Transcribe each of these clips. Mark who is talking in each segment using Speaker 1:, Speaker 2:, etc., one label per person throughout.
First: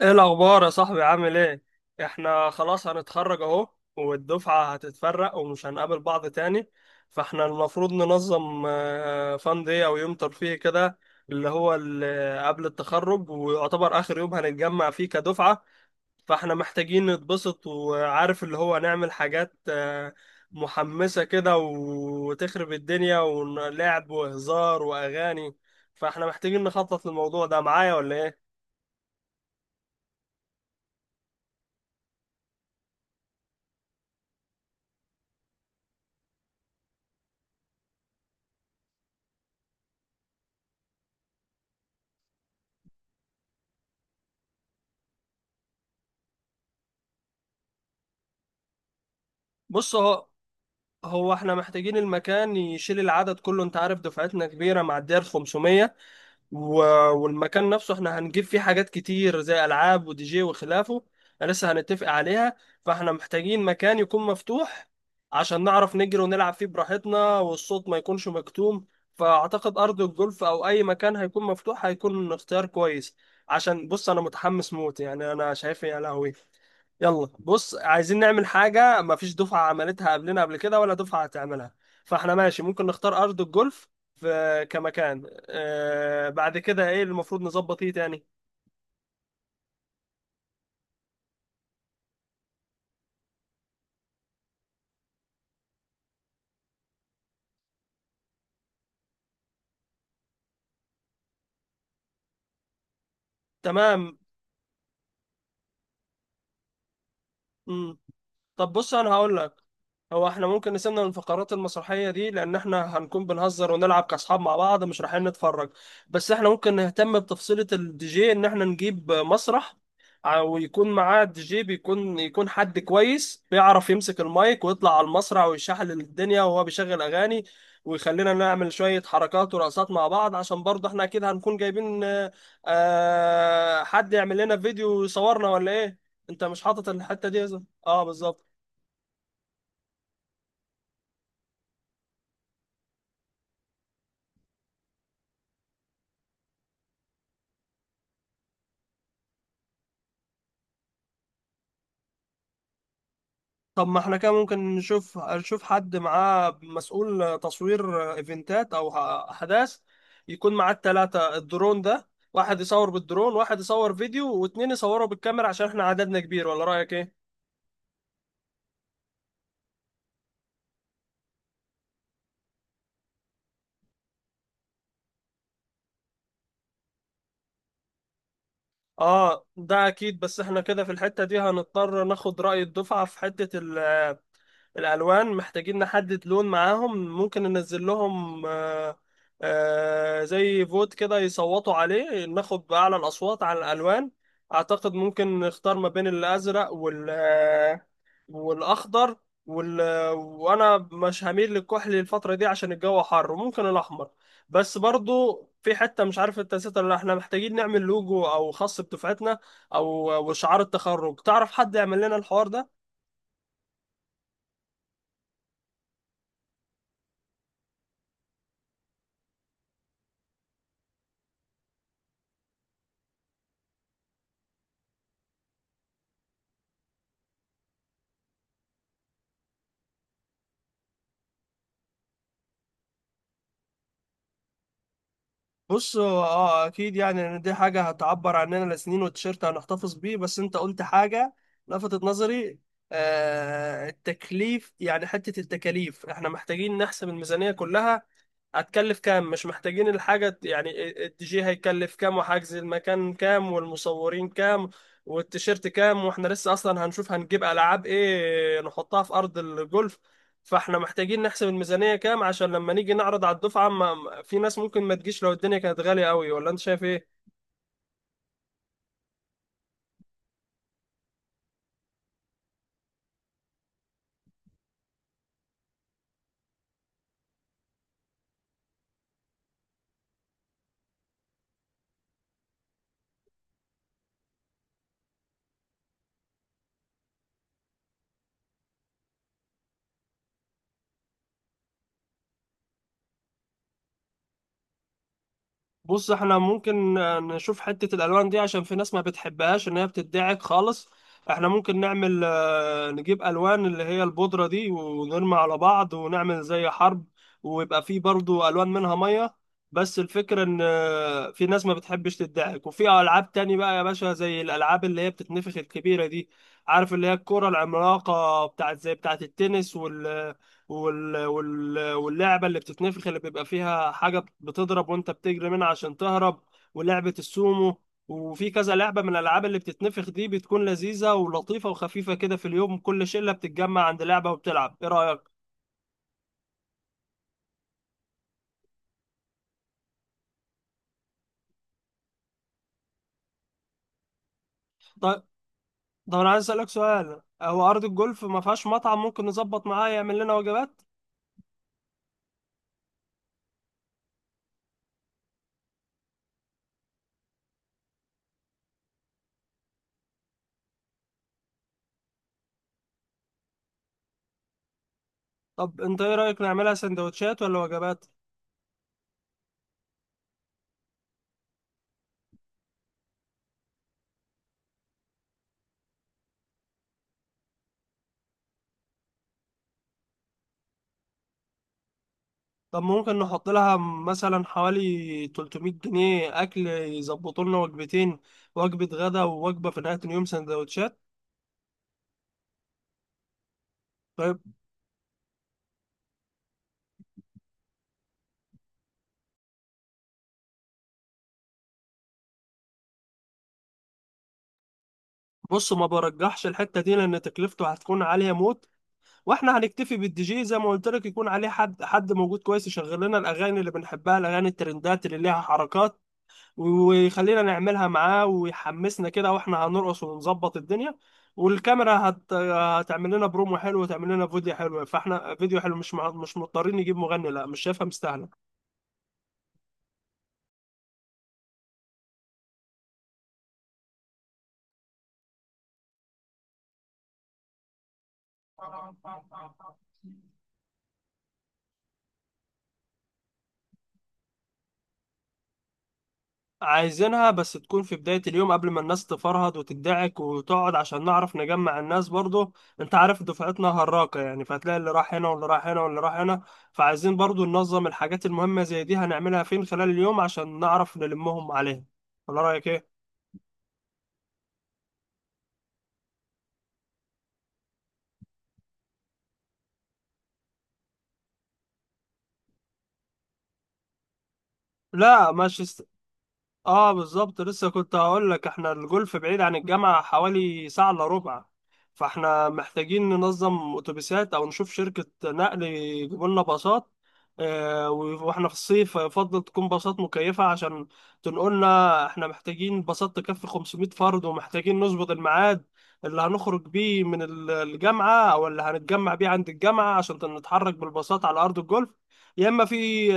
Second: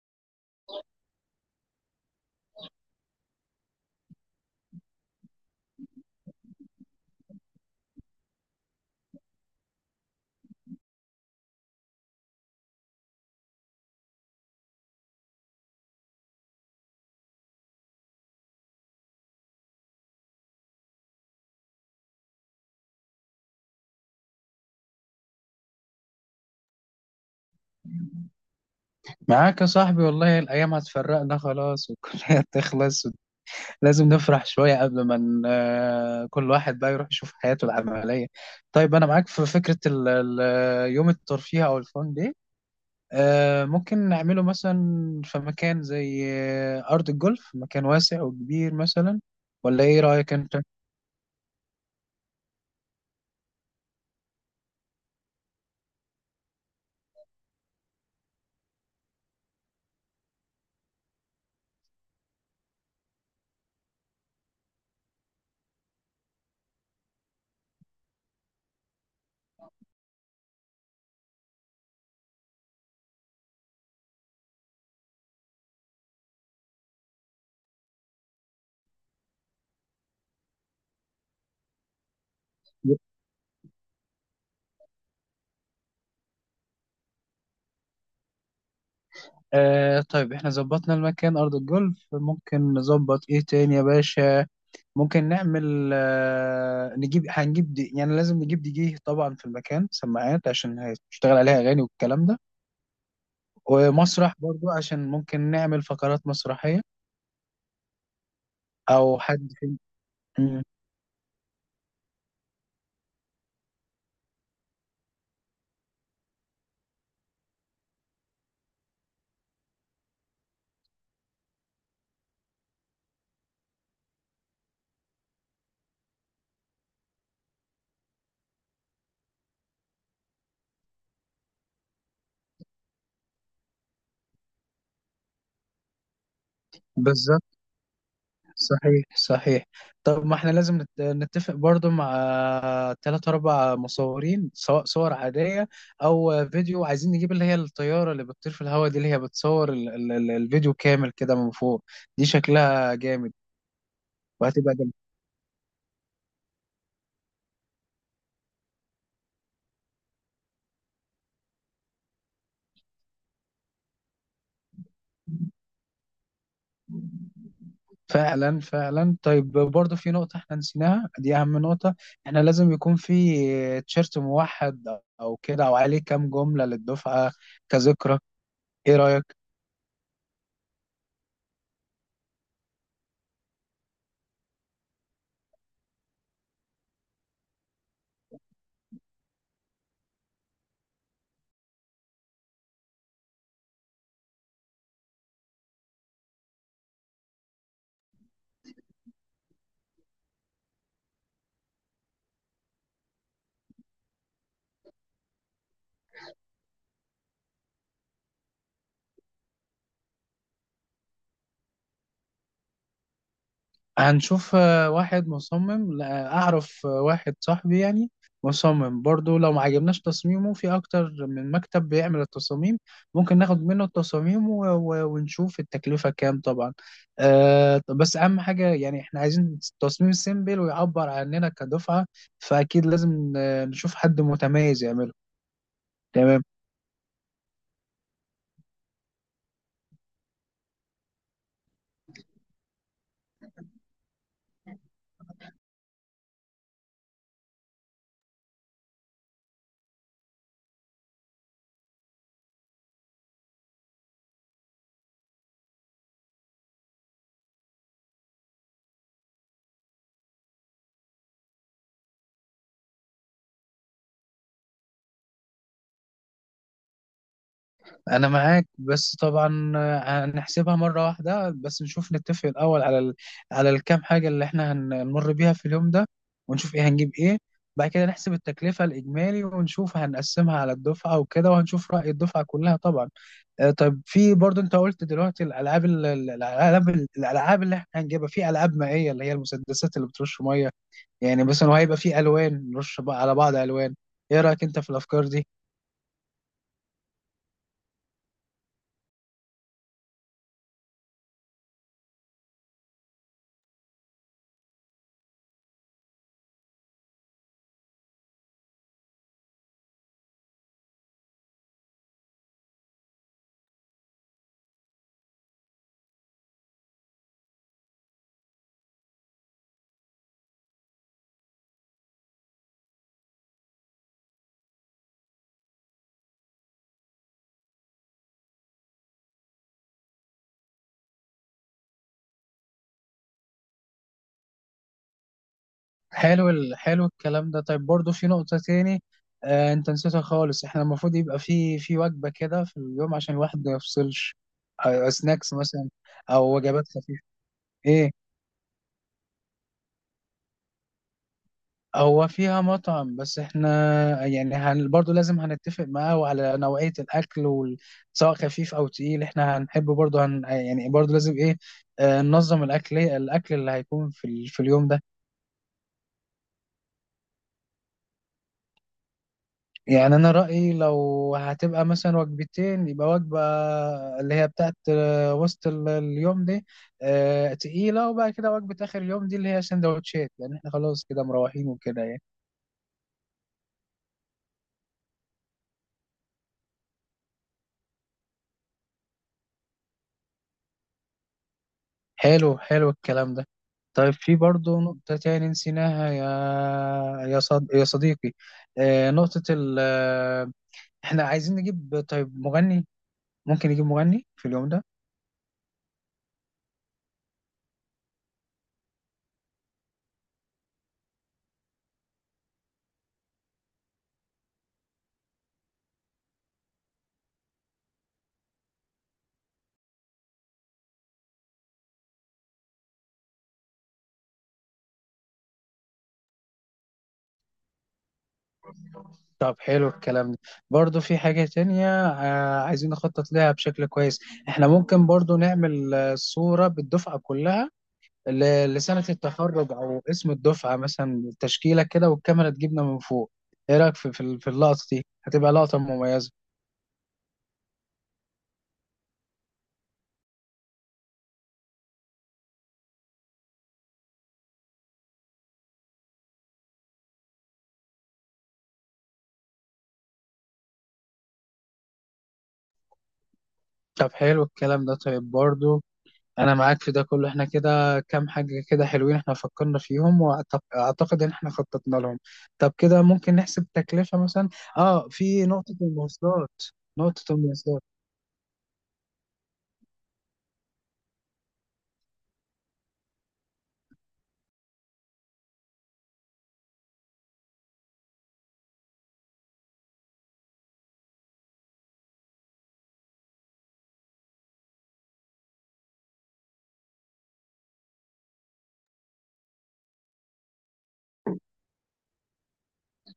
Speaker 1: ايه الاخبار يا صاحبي؟ عامل ايه؟ احنا خلاص هنتخرج اهو، والدفعة هتتفرق ومش هنقابل بعض تاني. فاحنا المفروض ننظم فان دي او يوم ترفيهي كده، اللي هو قبل التخرج ويعتبر اخر يوم هنتجمع فيه كدفعة. فاحنا محتاجين نتبسط، وعارف اللي هو نعمل حاجات محمسة كده، وتخرب الدنيا ولعب وهزار واغاني. فاحنا محتاجين نخطط للموضوع ده معايا ولا ايه؟
Speaker 2: معاك يا صاحبي، والله الأيام هتفرقنا خلاص والكلية تخلص. لازم نفرح شوية قبل ما كل واحد بقى يروح يشوف حياته العملية. طيب أنا معاك في فكرة يوم الترفيه أو الفان دي. ممكن نعمله مثلا في مكان زي أرض الجولف، مكان واسع وكبير مثلا. ولا
Speaker 1: بص
Speaker 2: إيه
Speaker 1: اهو،
Speaker 2: رأيك أنت؟
Speaker 1: هو احنا محتاجين المكان يشيل العدد كله، انت عارف دفعتنا كبيرة معدية ال 500. و... والمكان نفسه احنا هنجيب فيه حاجات كتير زي ألعاب ودي جي وخلافه، لسه هنتفق عليها. فاحنا محتاجين مكان يكون مفتوح عشان نعرف نجري ونلعب فيه براحتنا، والصوت ما يكونش مكتوم. فأعتقد أرض الجولف أو أي مكان هيكون مفتوح هيكون اختيار كويس. عشان بص، أنا متحمس موت، يعني أنا شايف يا لهوي، يلا بص، عايزين نعمل حاجة مفيش دفعة عملتها قبلنا قبل كده ولا دفعة هتعملها. فاحنا ماشي، ممكن نختار أرض الجولف في كمكان. آه، بعد كده ايه اللي المفروض نظبط، ايه تاني؟
Speaker 2: آه، طيب احنا ظبطنا المكان أرض الجولف، ممكن نظبط إيه تاني يا باشا؟ ممكن نعمل آه، نجيب هنجيب دي، يعني لازم نجيب دي جي طبعا، في المكان سماعات عشان هتشتغل عليها اغاني والكلام ده.
Speaker 1: تمام.
Speaker 2: ومسرح برضو عشان ممكن نعمل فقرات مسرحية.
Speaker 1: مم. طب بص انا
Speaker 2: او
Speaker 1: هقول
Speaker 2: حد.
Speaker 1: لك، هو احنا
Speaker 2: مم،
Speaker 1: ممكن نسيبنا من الفقرات المسرحية دي، لأن احنا هنكون بنهزر ونلعب كأصحاب مع بعض، مش رايحين نتفرج. بس احنا ممكن نهتم بتفصيلة الدي جي، إن احنا نجيب مسرح ويكون معاه الدي جي، يكون حد كويس بيعرف يمسك المايك ويطلع على المسرح ويشحل الدنيا وهو بيشغل أغاني، ويخلينا نعمل شوية حركات ورقصات مع بعض. عشان برضه احنا أكيد هنكون جايبين حد يعمل لنا فيديو يصورنا ولا إيه؟ أنت مش حاطط الحتة دي
Speaker 2: بالظبط.
Speaker 1: يا زلمة؟ اه بالظبط.
Speaker 2: صحيح صحيح. طب ما احنا لازم نتفق برضو مع ثلاث اربع مصورين، سواء صور عادية او فيديو. عايزين نجيب اللي هي الطيارة اللي بتطير في الهواء دي، اللي هي بتصور الفيديو كامل كده من فوق. دي شكلها جامد.
Speaker 1: طب ما احنا كده ممكن
Speaker 2: وهتبقى
Speaker 1: نشوف حد معاه مسؤول تصوير ايفنتات او احداث، يكون معاه التلاتة الدرون ده، واحد يصور بالدرون، واحد يصور فيديو، واتنين يصوروا بالكاميرا، عشان احنا عددنا كبير. ولا رأيك ايه؟
Speaker 2: فعلا فعلا. طيب برضه في نقطة احنا نسيناها، دي أهم نقطة. احنا لازم يكون في تيشيرت موحد أو كده، أو عليه كام جملة للدفعة كذكرى. إيه رأيك؟
Speaker 1: اه ده اكيد، بس احنا كده في الحتة دي هنضطر ناخد رأي الدفعة في حتة الالوان. محتاجين نحدد لون معاهم، ممكن ننزل لهم زي فوت كده يصوتوا عليه، ناخد باعلى الاصوات على الالوان. اعتقد ممكن نختار ما بين الازرق وال والاخضر، وال وانا مش هميل للكحلي الفتره دي عشان الجو حر، وممكن الاحمر. بس برضو في حته مش عارف انت نسيتها ولا لأ، احنا محتاجين نعمل لوجو او خاص بدفعتنا، او وشعار التخرج. تعرف حد يعمل لنا الحوار ده؟
Speaker 2: هنشوف واحد مصمم، لا، أعرف واحد صاحبي يعني مصمم برضو، لو ما عجبناش تصميمه في أكتر من مكتب بيعمل التصاميم. ممكن ناخد منه التصاميم و ونشوف التكلفة كام طبعا. أه، طب بس أهم حاجة يعني إحنا عايزين تصميم سيمبل ويعبر عننا كدفعة. فأكيد لازم نشوف حد متميز يعمله.
Speaker 1: بص هو
Speaker 2: تمام.
Speaker 1: اه اكيد، يعني ان دي حاجه هتعبر عننا لسنين، والتيشيرت هنحتفظ بيه. بس انت قلت حاجه لفتت نظري، آه التكليف، يعني حته التكاليف احنا محتاجين نحسب الميزانيه كلها هتكلف كام. مش محتاجين الحاجة، يعني الدي جي هيكلف كام، وحجز المكان كام، والمصورين كام، والتيشيرت كام، واحنا لسه اصلا هنشوف هنجيب العاب ايه نحطها في ارض الجولف. فاحنا محتاجين نحسب الميزانية كام عشان لما نيجي نعرض على الدفعة ما في ناس ممكن ما تجيش لو الدنيا كانت غالية قوي. ولا انت شايف ايه؟
Speaker 2: انا معاك، بس طبعا هنحسبها مره واحده، بس نشوف نتفق الاول على على الكام حاجه اللي احنا هنمر بيها في اليوم ده، ونشوف ايه هنجيب ايه. بعد كده نحسب التكلفه الاجمالي ونشوف هنقسمها على الدفعه وكده، وهنشوف راي الدفعه كلها طبعا. آه، طيب في برضه انت قلت دلوقتي الالعاب، الالعاب اللي احنا هنجيبها، في العاب مائيه اللي هي المسدسات اللي بترش ميه يعني مثلا. وهيبقى في الوان نرش بقى على بعض الوان. ايه رايك انت في الافكار دي؟
Speaker 1: بص احنا ممكن نشوف حتة الألوان دي، عشان في ناس ما بتحبهاش إن هي بتدعك خالص. احنا ممكن نعمل نجيب ألوان اللي هي البودرة دي، ونرمي على بعض ونعمل زي حرب، ويبقى فيه برضو ألوان منها مية. بس الفكرة إن في ناس ما بتحبش تدعك. وفي ألعاب تاني بقى يا باشا، زي الألعاب اللي هي بتتنفخ الكبيرة دي، عارف اللي هي الكرة العملاقة بتاعت زي بتاعت التنس، واللعبة اللي بتتنفخ اللي بيبقى فيها حاجة بتضرب وانت بتجري منها عشان تهرب، ولعبة السومو. وفي كذا لعبة من الألعاب اللي بتتنفخ دي، بتكون لذيذة ولطيفة وخفيفة كده، في اليوم كل شلة بتتجمع عند لعبة وبتلعب. إيه رأيك؟
Speaker 2: حلو الكلام ده. طيب برضه في نقطة تاني آه انت نسيتها خالص، احنا المفروض يبقى في وجبة كده في اليوم عشان الواحد ما يفصلش.
Speaker 1: طيب.
Speaker 2: سناكس مثلا
Speaker 1: طب أنا عايز
Speaker 2: او
Speaker 1: أسألك
Speaker 2: وجبات
Speaker 1: سؤال،
Speaker 2: خفيفة.
Speaker 1: هو أرض
Speaker 2: ايه،
Speaker 1: الجولف ما فيهاش مطعم ممكن نظبط معاه يعمل لنا وجبات؟
Speaker 2: هو فيها مطعم، بس احنا يعني برضه لازم هنتفق معاه وعلى نوعية الاكل سواء خفيف او تقيل. احنا هنحب برضه يعني برضه لازم ايه، آه، ننظم الاكل، الاكل اللي هيكون في في اليوم ده.
Speaker 1: طب أنت إيه رأيك، نعملها سندوتشات ولا وجبات؟
Speaker 2: يعني انا رايي لو هتبقى مثلا وجبتين، يبقى وجبه اللي هي بتاعت وسط اليوم دي تقيله، وبعد كده وجبه اخر اليوم دي اللي هي سندوتشات، لان احنا خلاص كده مروحين وكده يعني.
Speaker 1: طب ممكن نحط لها مثلا حوالي 300 جنيه أكل، يظبطوا لنا وجبتين، وجبة غدا ووجبة في نهاية اليوم سندوتشات.
Speaker 2: حلو حلو الكلام ده. طيب في
Speaker 1: طيب.
Speaker 2: برضه نقطة تاني نسيناها يا يا صديقي، نقطة ال آه، احنا عايزين نجيب طيب مغني، ممكن نجيب مغني في اليوم ده.
Speaker 1: بص ما برجحش الحتة دي لأن تكلفته هتكون عالية موت. واحنا هنكتفي بالدي جي زي ما قلت لك، يكون عليه حد موجود كويس، يشغل لنا الأغاني اللي بنحبها، الأغاني الترندات اللي ليها حركات، ويخلينا نعملها معاه ويحمسنا كده، واحنا هنرقص ونظبط الدنيا. والكاميرا هتعمل لنا برومو حلو وتعمل لنا فيديو حلو، فاحنا فيديو حلو مش مضطرين نجيب مغني. لا مش شايفها مستاهله.
Speaker 2: طب حلو الكلام ده. برضو في حاجة تانية عايزين نخطط لها بشكل كويس. احنا ممكن برضو نعمل صورة بالدفعة كلها، لسنة التخرج أو اسم الدفعة مثلا، تشكيلة كده والكاميرا تجيبنا من فوق. ايه رأيك في اللقطة دي؟ هتبقى لقطة مميزة.
Speaker 1: عايزينها بس تكون في بداية اليوم قبل ما الناس تفرهد وتدعك وتقعد، عشان نعرف نجمع الناس برضو. انت عارف دفعتنا هراقة يعني، فهتلاقي اللي راح هنا واللي راح هنا واللي راح هنا. فعايزين برضو ننظم الحاجات المهمة زي دي هنعملها فين خلال اليوم عشان نعرف نلمهم عليها. ولا رأيك ايه؟
Speaker 2: طب حلو الكلام ده. طيب برضو انا معاك في ده كله، احنا كده كام حاجه كده حلوين احنا فكرنا فيهم واعتقد ان احنا خططنا لهم. طب كده ممكن نحسب تكلفه مثلا. اه،
Speaker 1: لا
Speaker 2: في نقطه
Speaker 1: مانشستر،
Speaker 2: المواصلات.
Speaker 1: اه
Speaker 2: نقطه
Speaker 1: بالظبط، لسه
Speaker 2: المواصلات.
Speaker 1: كنت هقول لك احنا الجولف بعيد عن الجامعة حوالي ساعة الا ربع. فاحنا محتاجين ننظم اتوبيسات او نشوف شركة نقل يجيبوا لنا باصات. واحنا في الصيف يفضل تكون باصات مكيفة عشان تنقلنا. احنا محتاجين باصات تكفي 500 فرد، ومحتاجين نظبط الميعاد اللي هنخرج بيه من الجامعة او اللي هنتجمع بيه عند الجامعة عشان نتحرك بالباصات على ارض الجولف. يا اما في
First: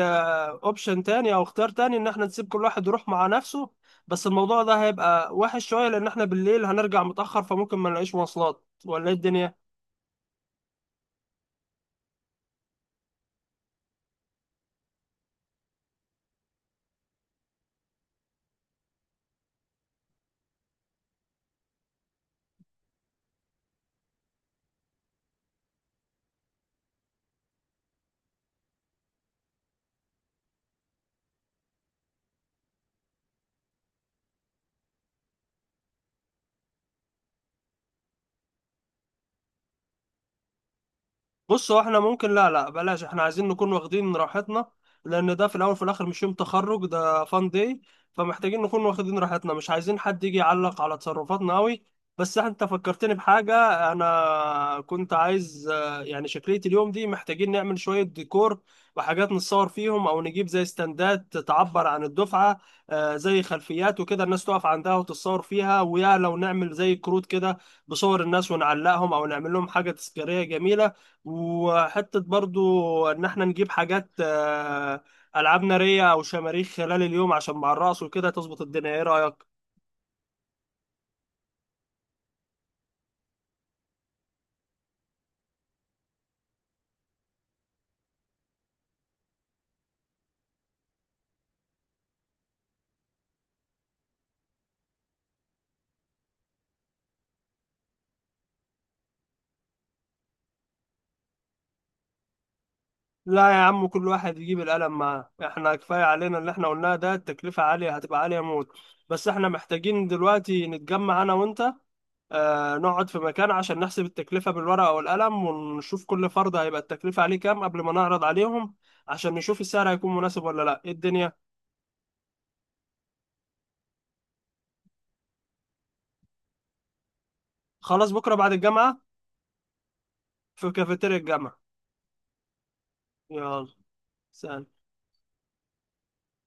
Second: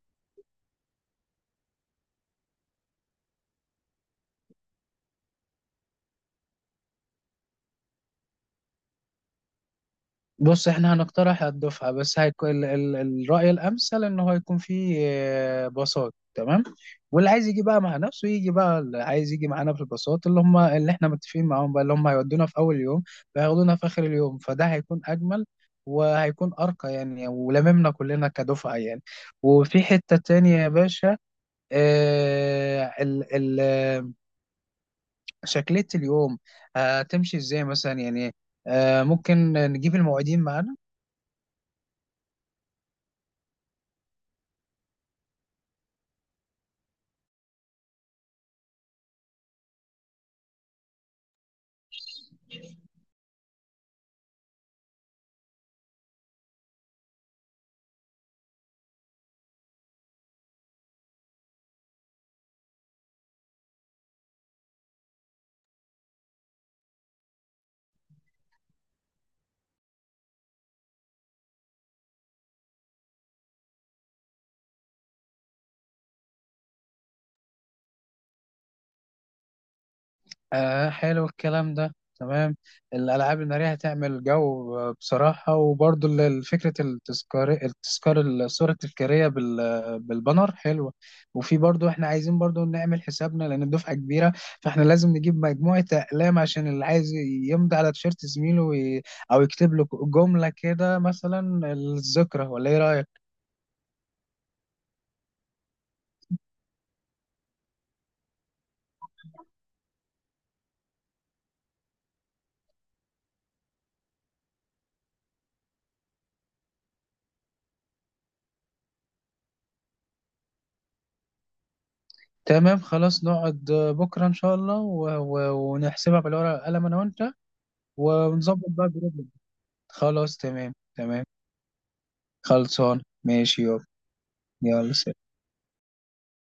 Speaker 1: اوبشن تاني او اختيار تاني ان احنا نسيب كل واحد يروح مع نفسه، بس الموضوع ده هيبقى وحش شويه لان احنا بالليل هنرجع متاخر، فممكن ما نلاقيش مواصلات ولا ايه الدنيا.
Speaker 2: بص احنا هنقترح على الدفعة، بس هيكون الرأي الأمثل إن هو يكون فيه باصات، تمام. واللي عايز يجي بقى مع نفسه يجي، بقى اللي عايز يجي معانا في الباصات اللي هم اللي احنا متفقين معاهم، بقى اللي هم هيودونا في أول يوم وياخدونا في آخر اليوم، فده هيكون أجمل وهيكون أرقى يعني، ولممنا كلنا كدفعة يعني. وفي حتة تانية يا باشا، اه، ال ال شكلية اليوم هتمشي ازاي مثلا يعني؟ ممكن نجيب المواعيدين معانا.
Speaker 1: بص هو احنا ممكن لا بلاش، احنا عايزين نكون واخدين راحتنا، لان ده في الاول وفي الاخر مش يوم تخرج، ده فان داي. فمحتاجين نكون واخدين راحتنا، مش عايزين حد يجي يعلق على تصرفاتنا قوي. بس انت فكرتني بحاجة، انا كنت عايز يعني شكلية اليوم دي محتاجين نعمل شوية ديكور، وحاجات نتصور فيهم، او نجيب زي استندات تعبر عن الدفعة، زي خلفيات وكده الناس تقف عندها وتتصور فيها. ويا لو نعمل زي كروت كده بصور الناس ونعلقهم، او نعمل لهم حاجة تذكارية جميلة. وحتة برضو إن إحنا نجيب حاجات ألعاب نارية أو شماريخ خلال اليوم، عشان مع الرقص وكده تظبط الدنيا. إيه رأيك؟
Speaker 2: آه حلو الكلام ده، تمام. الألعاب النارية هتعمل جو بصراحة. وبرضو فكرة التذكار، التذكار، الصورة التذكارية بالبانر، حلوة. وفي برضو احنا عايزين برضو نعمل حسابنا، لأن الدفعة كبيرة، فاحنا لازم نجيب مجموعة أقلام عشان اللي عايز يمضي على تيشيرت زميله أو يكتب له جملة كده، مثلا الذكرى، ولا إيه رأيك؟
Speaker 1: لا يا عم، كل واحد يجيب القلم معاه، إحنا كفاية علينا اللي إحنا قلناه ده، التكلفة عالية، هتبقى عالية موت. بس إحنا محتاجين دلوقتي نتجمع أنا وأنت، نقعد في مكان عشان نحسب التكلفة بالورقة والقلم، ونشوف كل فرد هيبقى التكلفة عليه كام قبل ما نعرض عليهم، عشان نشوف السعر هيكون مناسب ولا لأ إيه الدنيا؟
Speaker 2: تمام خلاص، نقعد بكرة إن شاء الله و ونحسبها بالورقة والقلم أنا وأنت.
Speaker 1: خلاص بكرة بعد
Speaker 2: ونظبط بقى
Speaker 1: الجامعة،
Speaker 2: جروب. خلاص
Speaker 1: في
Speaker 2: تمام
Speaker 1: كافيتيريا
Speaker 2: تمام.
Speaker 1: الجامعة.
Speaker 2: خلصان ماشي
Speaker 1: يلا
Speaker 2: يابا.
Speaker 1: سلام.
Speaker 2: يلا سلام.